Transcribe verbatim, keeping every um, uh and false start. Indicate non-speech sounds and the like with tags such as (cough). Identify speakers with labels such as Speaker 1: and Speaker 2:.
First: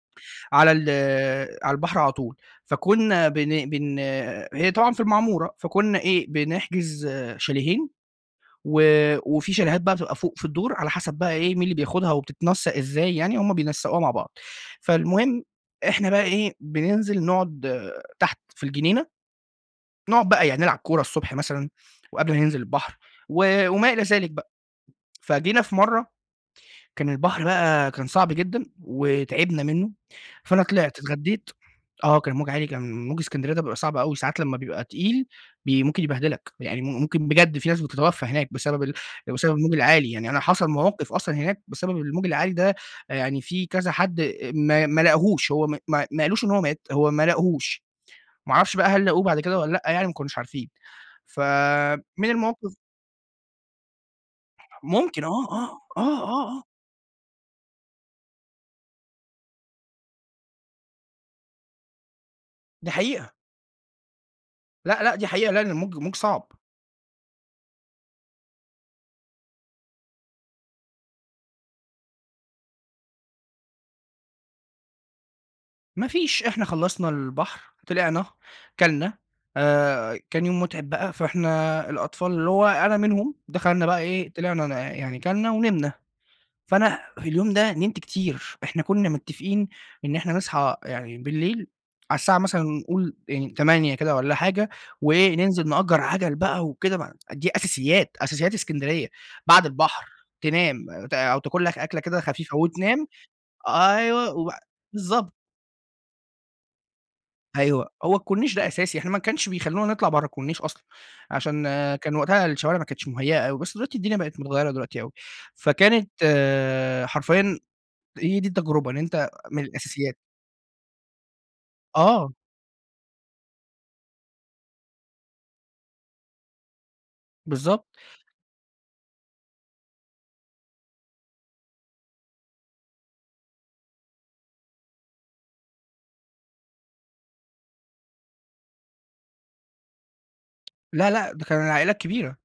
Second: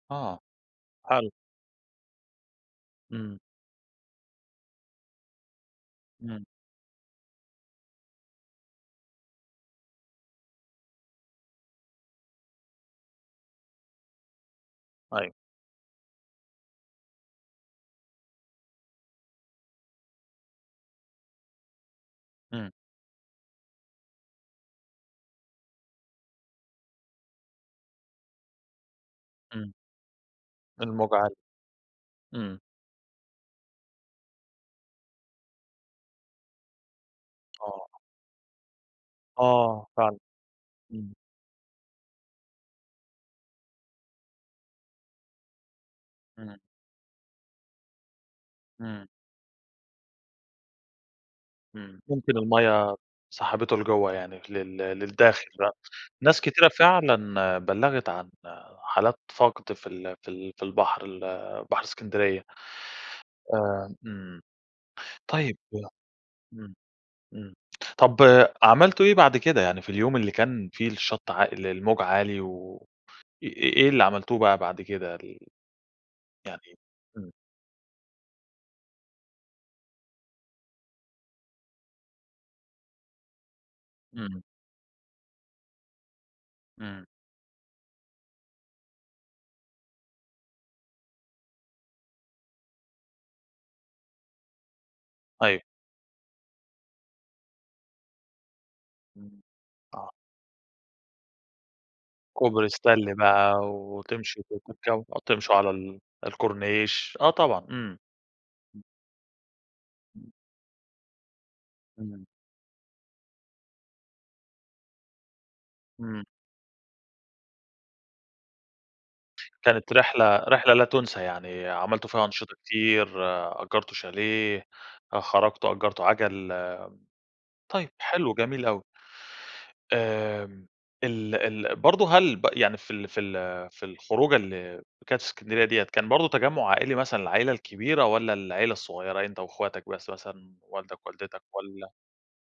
Speaker 1: آه،
Speaker 2: على ال
Speaker 1: حلو.
Speaker 2: على البحر على طول. فكنا
Speaker 1: إمم.
Speaker 2: بن بن هي طبعًا في المعمورة، فكنا إيه،
Speaker 1: إمم.
Speaker 2: بنحجز شاليهين، و وفي شاليهات بقى بتبقى فوق في الدور، على حسب بقى إيه، مين اللي بياخدها وبتتنسق إزاي يعني، هم بينسقوها مع بعض.
Speaker 1: أيوه.
Speaker 2: فالمهم إحنا بقى إيه، بننزل نقعد تحت في الجنينة، نقعد بقى يا نلعب كورة الصبح مثلًا وقبل ما ننزل
Speaker 1: إمم.
Speaker 2: البحر و وما إلى ذلك بقى. فجينا في مرة، كان البحر بقى كان صعب جدًا وتعبنا
Speaker 1: إمم.
Speaker 2: منه، فأنا طلعت
Speaker 1: الموج عالي.
Speaker 2: اتغديت، آه كان الموج
Speaker 1: إمم.
Speaker 2: عالي كان موج إسكندرية ده بيبقى صعب أوي ساعات لما بيبقى تقيل بي ممكن يبهدلك، يعني م ممكن بجد في ناس
Speaker 1: آه.
Speaker 2: بتتوفى هناك بسبب بسبب الموج
Speaker 1: آه،
Speaker 2: العالي.
Speaker 1: فعلًا.
Speaker 2: يعني أنا حصل مواقف
Speaker 1: امم.
Speaker 2: أصلًا هناك بسبب الموج العالي ده، يعني في كذا حد أ ما ما لاقهوش، هو ما ما قالوش إن
Speaker 1: إمم.
Speaker 2: هو مات، هو ما لاقهوش، ما أعرفش بقى هل
Speaker 1: إمم.
Speaker 2: لاقوه بعد كده والّا لأ، يعني ما كانوش عارفين. ف
Speaker 1: إمم،
Speaker 2: من
Speaker 1: ممكن
Speaker 2: المواقف
Speaker 1: المَيَّة سحبته لجوّه يعني لل
Speaker 2: ممكن آه،
Speaker 1: للداخل (unintelligible)
Speaker 2: آه، آه،
Speaker 1: ناس
Speaker 2: آه، آه.
Speaker 1: كتيرة فعلًا بلغت عن حالات فقد في ال في ال في البحر ال بحر إسكندرية.
Speaker 2: دي حقيقة.
Speaker 1: آآ، إمم،
Speaker 2: لأ، لأ، دي حقيقة
Speaker 1: طيب
Speaker 2: لأ ال الموج، الموج صعب.
Speaker 1: إمم، إمم، طب عملتوا إيه بعد كده؟ يعني في اليوم اللي كان فيه الشط عا الموج عالي، و إ إ إيه اللي عملتوه بقى بعد كده؟ ال
Speaker 2: ما فيش إحنا
Speaker 1: يعني
Speaker 2: خلصنا
Speaker 1: إمم.
Speaker 2: البحر، طلعنا، اكلنا، آآ، كان يوم متعب بقى، فإحنا الأطفال- اللي هو أنا منهم دخلنا بقى إيه،
Speaker 1: إمم.
Speaker 2: طلعنا ن يعني اكلنا ونمنا. فأنا
Speaker 1: إمم.
Speaker 2: في اليوم ده نمت كتير، إحنا كنا متفقين إن إحنا نصحى يعني بالليل، على الساعة مثلًا نقول يعني تمانية كده والَّا حاجة وإيه،
Speaker 1: أيوه.
Speaker 2: ننزل نأجر عجل بقى وكده دي أساسيات، أساسيات إسكندرية،
Speaker 1: امم.
Speaker 2: بعد البحر
Speaker 1: آه.
Speaker 2: تنام ت أو تاكل لك أكلة كده خفيفة
Speaker 1: كوبري
Speaker 2: وتنام،
Speaker 1: استانلي بقى
Speaker 2: أيوه،
Speaker 1: وتمشوا
Speaker 2: وبع
Speaker 1: تتك
Speaker 2: بالضبط.
Speaker 1: تمشوا على ال الكورنيش. آه طبعًا،
Speaker 2: أيوه،
Speaker 1: إمم.
Speaker 2: هو الكورنيش ده
Speaker 1: (unintelligible)
Speaker 2: أساسي، إحنا ما كانش بيخلونا نطلع برّه الكورنيش أصلًا، عشان كان
Speaker 1: إمم.
Speaker 2: وقتها الشوارع ما كانتش مهيأة أوي، بس دلوقتي الدنيا بقت متغيرة دلوقتي أوي. فكانت
Speaker 1: إمم.
Speaker 2: حرفيًا هي دي التجربة إن أنتَ من
Speaker 1: كانت
Speaker 2: الأساسيات
Speaker 1: رحلة رحلة لا تنسى يعني، عملتوا فيها
Speaker 2: آه.
Speaker 1: أنشطة كتير، أجرتوا شاليه، آآ، خرجتوا أجرتوا عجل. طيب
Speaker 2: بالضبط.
Speaker 1: حلو، جميل أوي. آمم، ال ال برضه هل ب يعني في ال في ال في الخروجة ال كانت في إسكندرية ديَّة، كان برضه تجمع عائلي مثلًا العائلة الكبيرة والَّا العيلة الصغيرة؟ أنت وأخواتك بس، مثلًا والدك،
Speaker 2: لا، لأ،
Speaker 1: والدتك
Speaker 2: ده كان
Speaker 1: والَّا
Speaker 2: العائلة كبيرة.